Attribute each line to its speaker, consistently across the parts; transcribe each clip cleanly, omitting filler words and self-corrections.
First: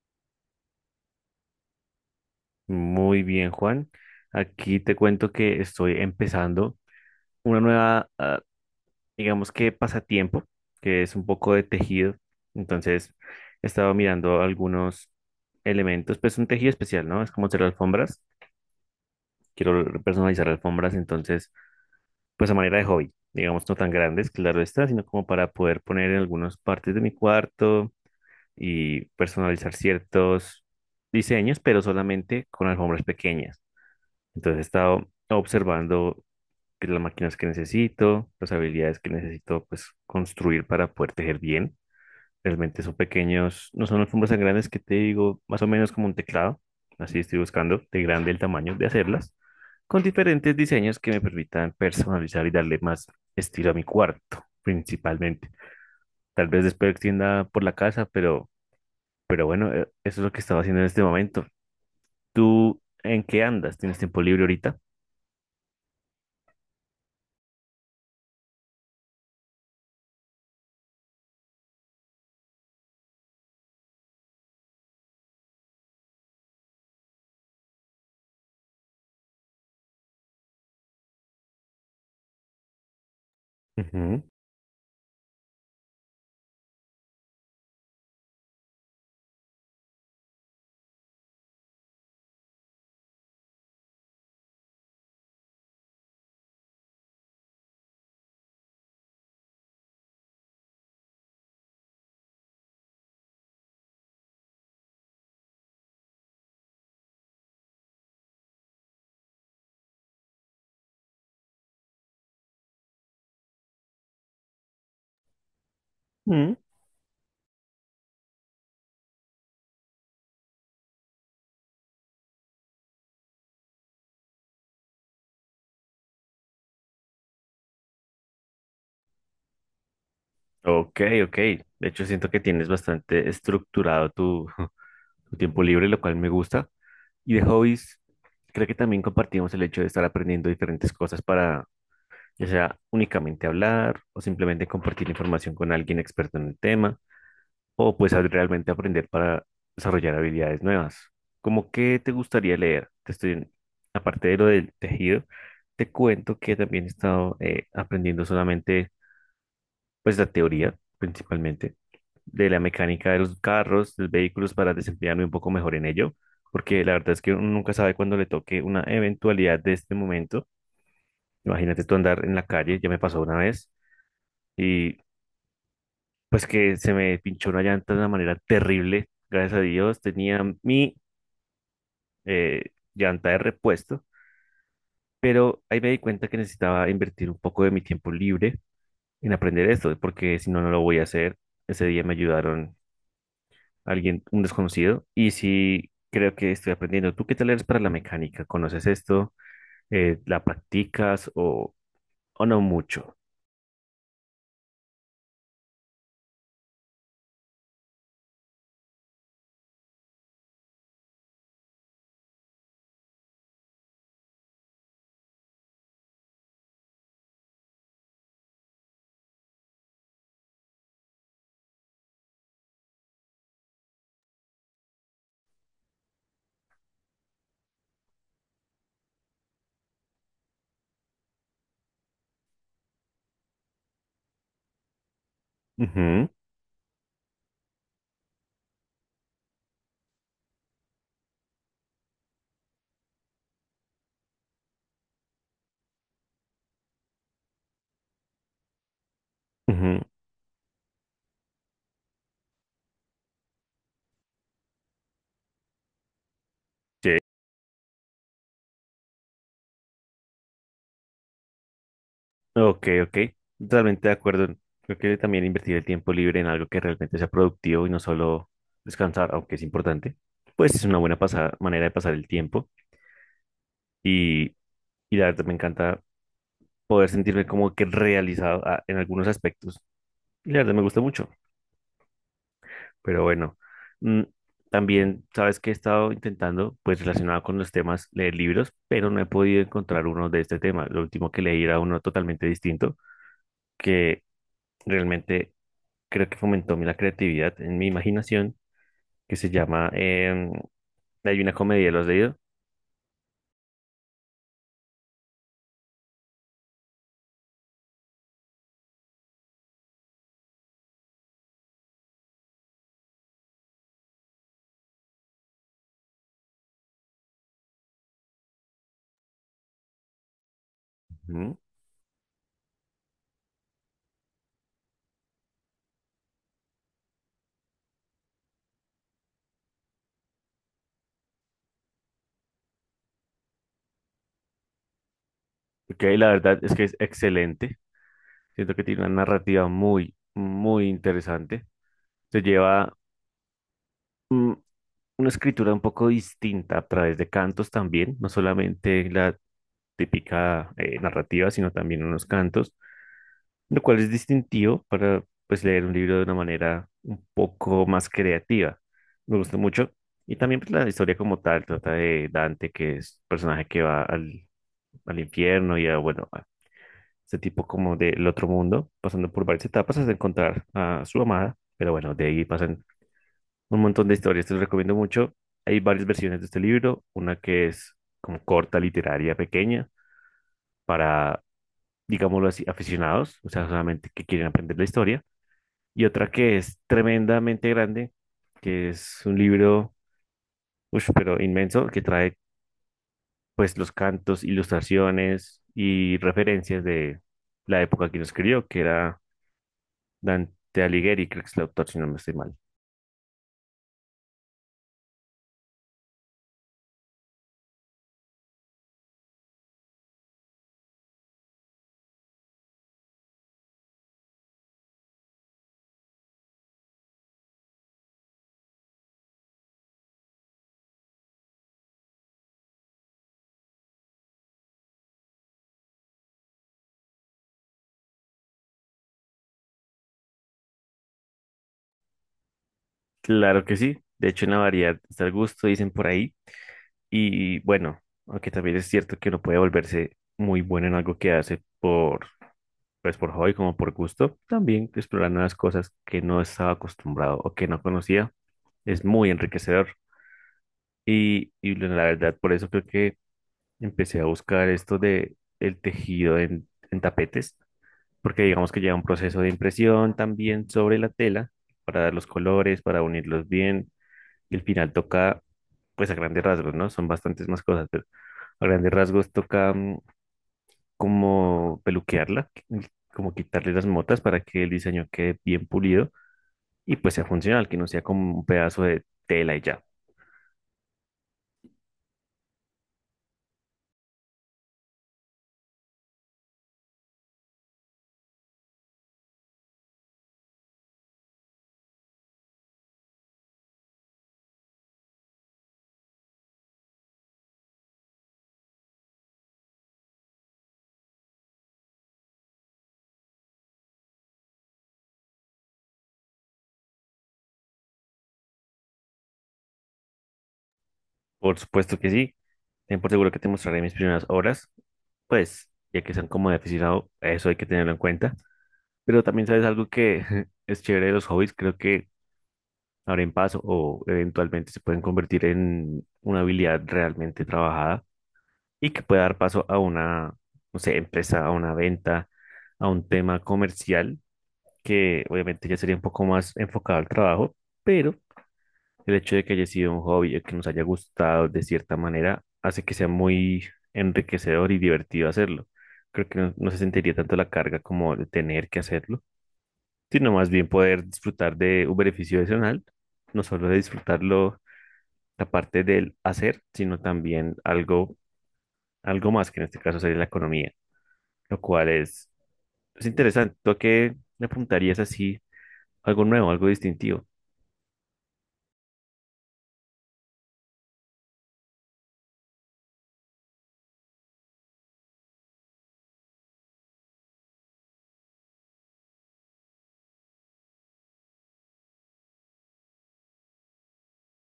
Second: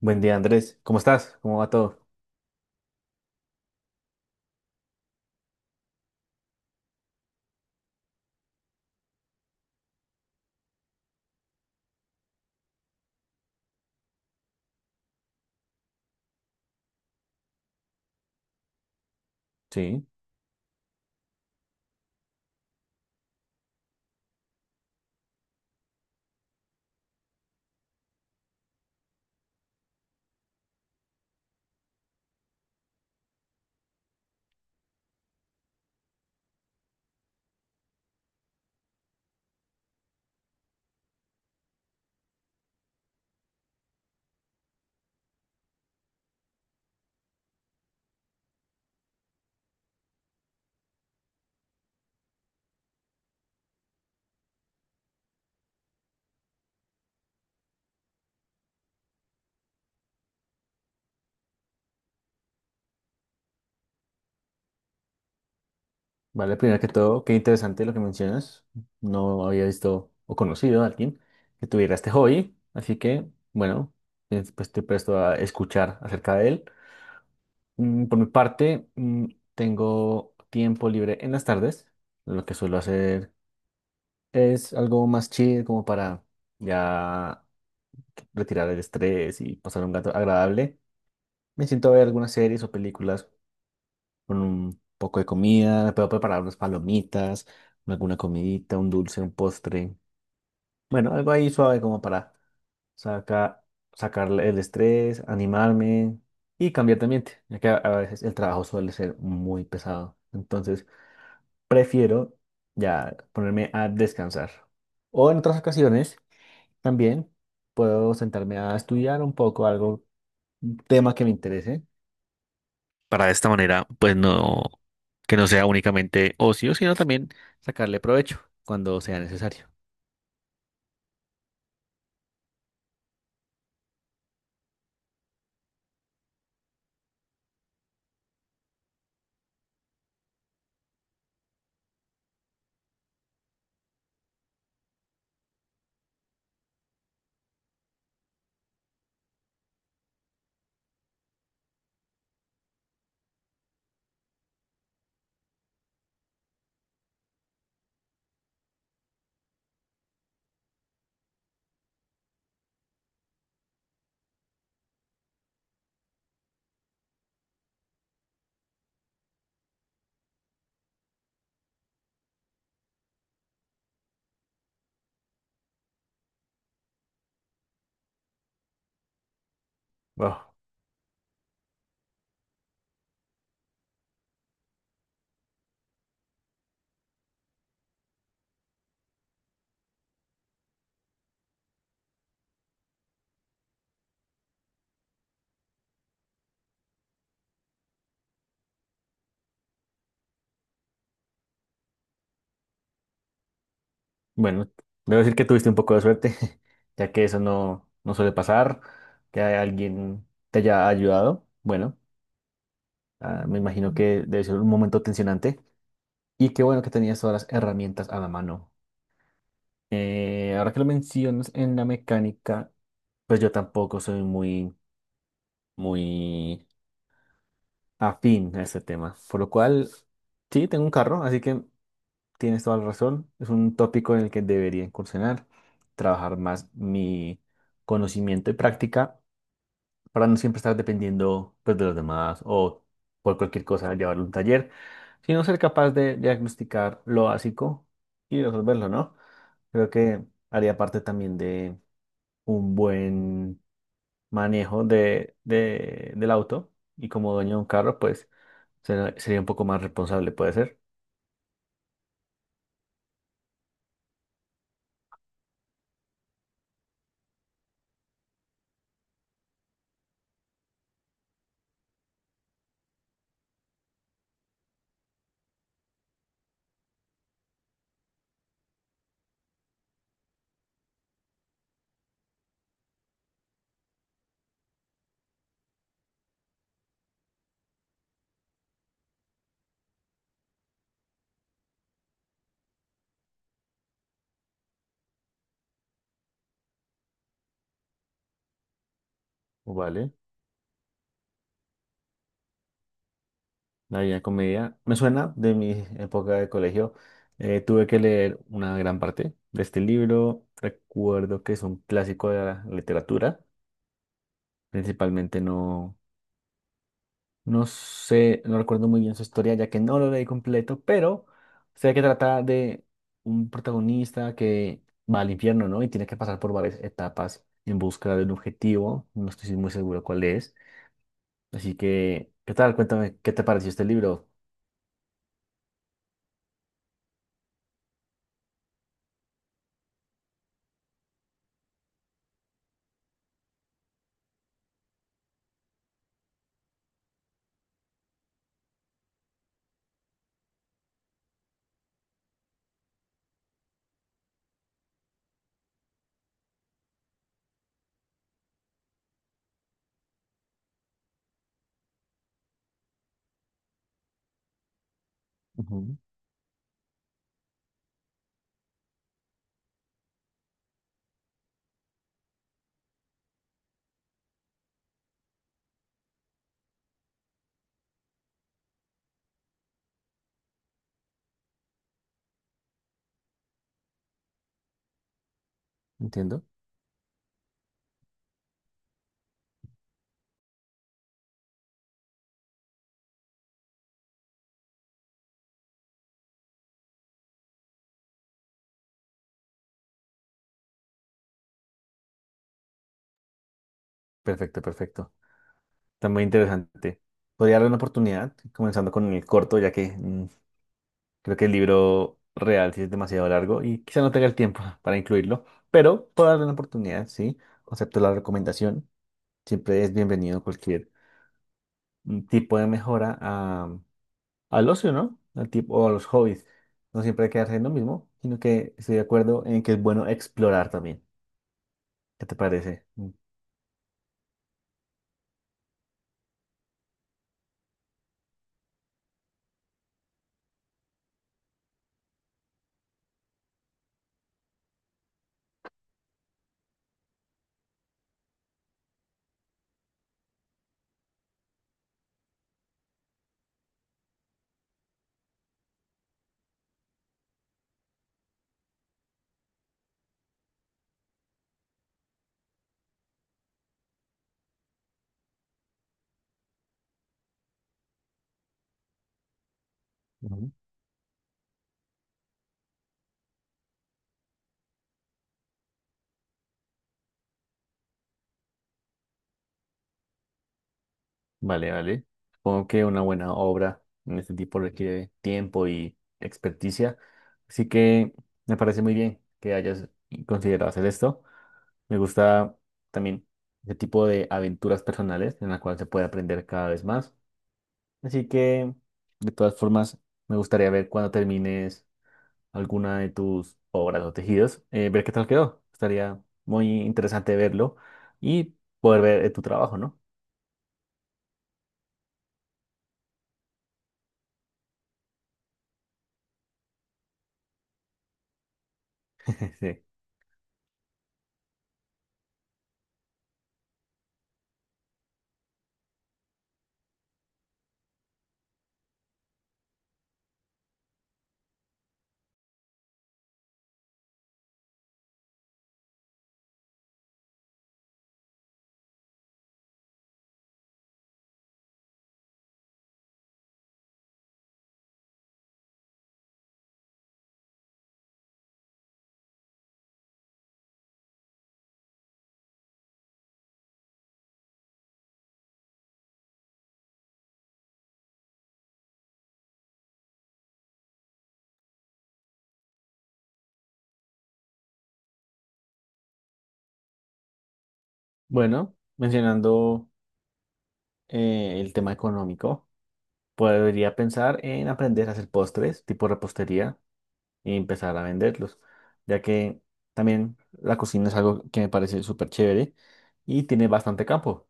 Speaker 1: Buen día, Andrés. ¿Cómo estás? ¿Cómo va todo?
Speaker 2: Muy bien, Juan. Aquí te cuento que estoy empezando una nueva, digamos que pasatiempo, que es un poco de tejido. Entonces, he estado mirando algunos elementos, pues un tejido especial, ¿no? Es como hacer alfombras. Quiero
Speaker 1: Sí,
Speaker 2: personalizar alfombras, entonces, pues a manera de hobby, digamos, no tan grandes, claro está, sino como para poder poner en algunas partes de mi cuarto y personalizar ciertos diseños, pero solamente con alfombras pequeñas. Entonces he estado observando que las máquinas que necesito, las habilidades que necesito pues construir para poder tejer bien. Realmente son pequeños, no son alfombras tan grandes que te digo, más o menos como un teclado. Así estoy buscando de grande el tamaño de hacerlas, con diferentes diseños que me permitan personalizar y darle más estilo a mi cuarto, principalmente. Tal vez después extienda por la casa, pero bueno, eso es lo que estaba haciendo en este momento. ¿Tú en qué andas? ¿Tienes tiempo libre ahorita?
Speaker 1: vale, primero que todo, qué interesante lo que mencionas. No había visto o conocido a alguien que tuviera este hobby, así que, bueno, pues estoy presto a escuchar acerca de él. Por mi parte, tengo tiempo libre en las tardes. Lo que suelo hacer
Speaker 2: Ujú.
Speaker 1: es algo más chill, como para ya retirar el estrés y pasar un gato agradable. Me siento a ver algunas series o películas con un poco de comida, puedo preparar unas palomitas, alguna comidita, un dulce, un postre. Bueno, algo ahí suave como para sacar, sacar el estrés, animarme y cambiar de ambiente, ya que a veces el trabajo suele ser muy pesado. Entonces, prefiero ya ponerme a descansar. O en otras ocasiones
Speaker 2: Mm,
Speaker 1: también puedo sentarme a estudiar un poco algo, un tema que me interese para de esta manera, pues no, que no sea únicamente ocio, sino también sacarle provecho cuando sea necesario.
Speaker 2: Ok, ok. De hecho, siento que tienes bastante estructurado tu, tu tiempo libre, lo cual me gusta. Y de hobbies, creo que también compartimos el hecho de estar aprendiendo diferentes cosas para, ya sea únicamente hablar o simplemente compartir información con alguien experto en el tema, o pues al realmente aprender para desarrollar habilidades nuevas. ¿Cómo qué te gustaría leer? Te estoy, aparte de lo del tejido, te cuento que también he estado aprendiendo solamente pues la teoría principalmente de la mecánica de los carros, de los vehículos para desempeñarme un poco mejor en ello, porque la verdad es que uno nunca sabe cuándo le toque una eventualidad de este momento. Imagínate tú andar en la calle, ya me pasó una vez, y pues que se me pinchó una llanta de una manera terrible, gracias a Dios, tenía
Speaker 1: Wow.
Speaker 2: mi eh, llanta de repuesto, pero ahí me di cuenta que necesitaba invertir un poco de mi tiempo libre en aprender esto, porque si no, no lo voy a hacer. Ese día me ayudaron alguien, un desconocido, y sí creo que estoy aprendiendo. ¿Tú qué tal eres para la mecánica? ¿Conoces esto? ¿La practicas o no mucho?
Speaker 1: Bueno, debo decir que tuviste un poco de suerte, ya que eso no, no suele pasar, que alguien te haya ayudado. Bueno, me imagino que debe ser un momento tensionante y qué bueno que tenías todas las herramientas a la mano. Ahora que lo mencionas en la mecánica, pues yo tampoco soy muy afín a este tema. Por lo cual, sí, tengo un carro, así que tienes toda la razón. Es un tópico en el que debería incursionar,
Speaker 2: Ujú,
Speaker 1: trabajar más mi conocimiento y práctica para no siempre estar dependiendo pues, de los demás o por cualquier cosa llevarlo a un taller, sino ser capaz de diagnosticar lo básico y resolverlo, ¿no?
Speaker 2: ujú,
Speaker 1: Creo que haría parte también de un buen manejo del auto y
Speaker 2: sí.
Speaker 1: como dueño de un carro, pues Sería un poco más responsable, puede ser.
Speaker 2: Ok, ok. Totalmente de acuerdo. Creo que también invertir el tiempo libre en algo que realmente sea productivo y no solo descansar, aunque es importante, pues es una buena manera de pasar el tiempo. Y, y la verdad me encanta poder sentirme como que realizado en algunos aspectos. Y la verdad me gusta mucho. Pero bueno, mm, también sabes que he estado intentando, pues relacionado con los temas, leer libros, pero no he podido encontrar uno de este tema. Lo último que leí era uno totalmente distinto, que realmente creo que fomentó mi la creatividad en mi imaginación, que se llama
Speaker 1: Vale.
Speaker 2: Hay una comedia, ¿lo has leído?
Speaker 1: La Divina Comedia. Me suena de mi época de colegio. Tuve que leer una gran parte de este libro. Recuerdo que es un clásico de la literatura. Principalmente no, no sé, no recuerdo muy bien su historia, ya que no lo leí completo, pero
Speaker 2: Ujú.
Speaker 1: sé que trata de un protagonista que va al infierno, ¿no? Y tiene que pasar por varias etapas en busca de un objetivo. No estoy muy seguro cuál es. Así que, ¿qué tal? Cuéntame, ¿qué te pareció este libro?
Speaker 2: Ok, la verdad es que es excelente. Siento que tiene una narrativa muy interesante. Se lleva una escritura un poco distinta a través de cantos también, no solamente la típica narrativa, sino también unos cantos, lo cual es distintivo para pues leer un libro de una manera un poco más creativa. Me gusta mucho. Y también pues, la historia como tal trata de Dante, que es un personaje que va al infierno y a,
Speaker 1: Ujú.
Speaker 2: bueno, a ese tipo como del otro mundo, pasando por varias etapas hasta encontrar a su amada, pero bueno, de ahí pasan un montón de historias, te lo recomiendo mucho. Hay varias versiones de este libro, una que es como corta, literaria, pequeña, para, digámoslo así, aficionados, o sea, solamente que quieren aprender la historia, y otra
Speaker 1: Entiendo.
Speaker 2: que es tremendamente grande, que es un libro, ush, pero inmenso, que trae pues los cantos, ilustraciones y referencias de la época que lo escribió, que era Dante Alighieri, creo que es el autor, si no me estoy mal.
Speaker 1: Perfecto, perfecto. Está muy interesante. Podría darle una oportunidad, comenzando con el corto, ya que creo que el libro real sí es demasiado largo y quizá no tenga el tiempo para incluirlo, pero puedo darle una oportunidad, sí. Acepto la recomendación. Siempre es bienvenido cualquier tipo de mejora al ocio, ¿no? Al tipo, o a los hobbies. No siempre hay que quedarse en lo mismo, sino que estoy de acuerdo en que es bueno explorar también. ¿Qué te parece?
Speaker 2: Claro que sí, de hecho en la variedad está el gusto, dicen por ahí. Y bueno, aunque también es cierto que uno puede volverse muy bueno en algo que hace por, pues por hobby como por gusto, también explorar nuevas cosas que no estaba acostumbrado o que no conocía es muy enriquecedor. Y bueno, la verdad, por eso creo que empecé a buscar esto de el tejido en tapetes, porque digamos que lleva un proceso de impresión también sobre la tela para dar los colores, para unirlos bien. Y al final toca, pues a grandes rasgos, ¿no? Son bastantes más cosas, pero a grandes rasgos toca
Speaker 1: Ujú.
Speaker 2: como peluquearla, como quitarle las motas para que el diseño quede bien pulido y pues sea funcional, que no sea como un pedazo de tela y ya.
Speaker 1: Vale, vale. Supongo que una buena obra en este tipo requiere tiempo y experticia. Así que me parece muy bien que hayas considerado hacer esto. Me gusta también ese tipo de aventuras personales en la cual se puede aprender cada vez más. Así que, de todas formas, me gustaría ver cuando termines alguna de tus obras o tejidos, ver qué tal quedó. Estaría muy interesante verlo y poder ver tu trabajo, ¿no?
Speaker 2: Por supuesto que sí, ten por seguro que te mostraré mis primeras obras, pues ya que son como de aficionado, eso hay que tenerlo en cuenta. Pero también sabes algo
Speaker 1: Sí.
Speaker 2: que es chévere de los hobbies, creo que abren paso o eventualmente se pueden convertir en una habilidad realmente trabajada y que pueda dar paso a una, no sé, empresa, a una venta, a un tema comercial, que obviamente ya sería un poco más enfocado al trabajo, pero el hecho de que haya sido un hobby o que nos haya gustado de cierta manera hace que sea muy enriquecedor y divertido hacerlo. Creo que no, no se sentiría tanto la carga como de tener que hacerlo, sino más bien poder disfrutar de un beneficio adicional, no solo de disfrutarlo la parte del hacer, sino también algo, algo más, que en este caso sería la economía. Lo cual es interesante. ¿Tú a qué le apuntarías así? Algo nuevo, algo distintivo.
Speaker 1: Bueno, mencionando el tema económico, podría pensar en aprender a hacer postres, tipo repostería, y empezar a venderlos, ya que también la cocina es algo que me parece súper chévere y tiene bastante campo.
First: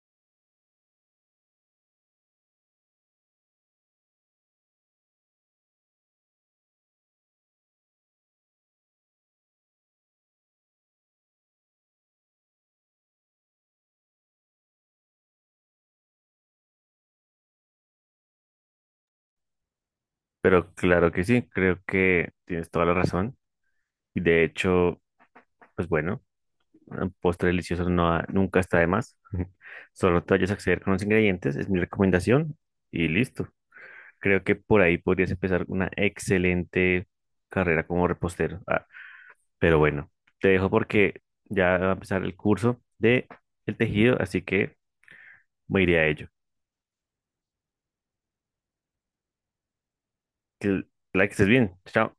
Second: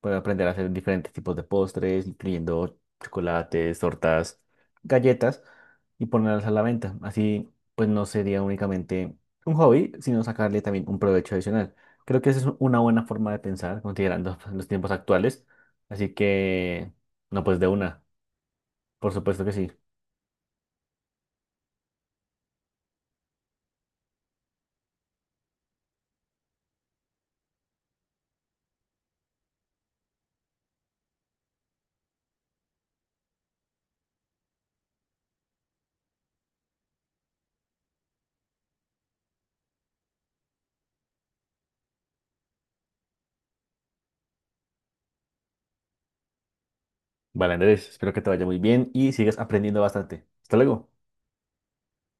Speaker 1: Puedo aprender a hacer diferentes tipos de postres, incluyendo chocolates, tortas, galletas y ponerlas a la venta. Así, pues no sería únicamente un hobby, sino sacarle también un provecho adicional. Creo que esa es una buena forma de pensar, considerando pues, los tiempos actuales. Así que, no, pues de una, por supuesto que sí.
Speaker 2: Pero claro que sí, creo que tienes toda la razón. Y de hecho, pues bueno, un postre delicioso nunca está de más. Solo te vayas a acceder con los ingredientes, es mi recomendación. Y listo. Creo que por ahí podrías empezar una excelente carrera como repostero. Ah, pero bueno, te dejo porque ya va a empezar el curso de el tejido, así que me iré a ello.
Speaker 1: Vale, Andrés, espero que te vaya muy bien y sigas aprendiendo bastante. Hasta
Speaker 2: Que
Speaker 1: luego.
Speaker 2: la estés bien. Chao.